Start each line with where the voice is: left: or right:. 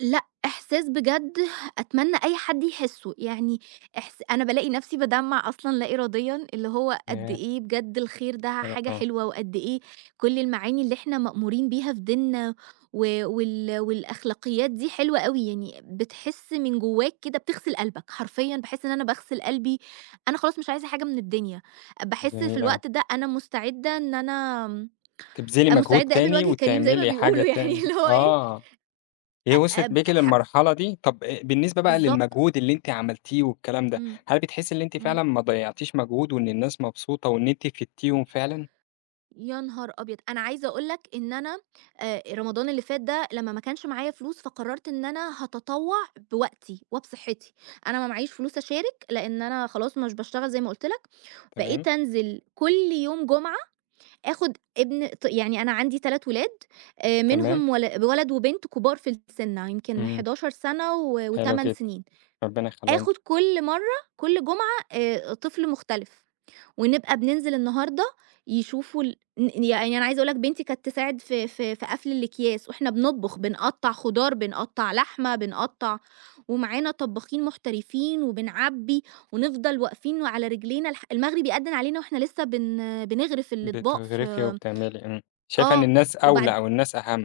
right: لأ، إحساس بجد أتمنّى أي حد يحسُّه يعني إحس أنا بالاقي نفسي بادمَّع أصلًا لا إراديًا، اللي هو قد
left: [unintelligible]
right: إيه بجد الخير ده
left: [unintelligible]
right: حاجة
left: آه.
right: حلوة، وقد إيه كل المعاني اللي إحنا مأمورين بيها في ديننا و وال والأخلاقيات دي حلوة أوي، يعني بتحس من جواك كده بتغسل قلبك حرفيًا، باحس إن أنا باغسل قلبي أنا خلاص مش عايزة حاجة من الدنيا، باحس في
left: جميل أوي.
right: الوقت ده أنا مُستعدة إن أنا امم،
left: تبذِلي
right: أ
left: مجهود
right: مُستعدة اقابل
left: تاني
right: وجه كريم زي ما
left: وتعملي حاجة
right: بيقولوا يعني،
left: تاني
right: اللي هو إيه،
left: آه،
right: أ
left: هي وصلت
right: أب
left: بيكِ
right: حب
left: للمرحلة دي، طب أ بالنسبة بقى
right: بالضبط.
left: للمجهود اللي أنتِ عملتيه والكلام ده،
right: إمم،
left: هل بتحسي اللي أنتِ
right: إمم.
left: فعلًا ما ضيّعتيش مجهود، وإن الناس مبسوطة، وإن أنتِ فيدتيهم فعلًا؟
right: يا نهار أبيض، أنا عايزة اقول لك إن أنا أ رمضان اللي فات ده لما ما كانش معايا فلوس، فقررت إن أنا هاتطوّع بوقتي وبصحِّتي، أنا ما معييش فلوس أشارك، لإن أنا خلاص مش باشتغل زي ما قلت لك،
left: تمام.
right: بقيت أنزل كل يوم جمعة، آخد ابن ط يعني أنا عندي 3 ولاد آآ،
left: تمام.
right: منهم ول ولد وبنت كبار في السن يمكن
left: إمم.
right: 11 سنة و
left: حلو
right: و8
left: جدًا،
right: سنين،
left: ربنا يخلِّيهم لِك.
right: آخد كل مرَّة كل جمعة آآ، طفل مختلف، ونبقى بننزل النهاردة يشوفوا ال ن ي يعني أنا عايزة اقول لك بنتي كانت تساعد في في في قفل الاكياس، وإحنا بنطبخ بنقطَّع خضار، بنقطَّع لحمة، بنقطَّع ومعانا طبَّاخين محترفين، وبنعبِّي ونفضل واقفين وعلى رجلينا الح المغرب يأدِّن علينا واحنا لسه بن بنغرف الاطباق
left: بتغرِفي
right: في
left: وبتعملي إمم، شايفة إن
right: آه
left: الناس أولى،
right: وبعد
left: أو الناس أهم.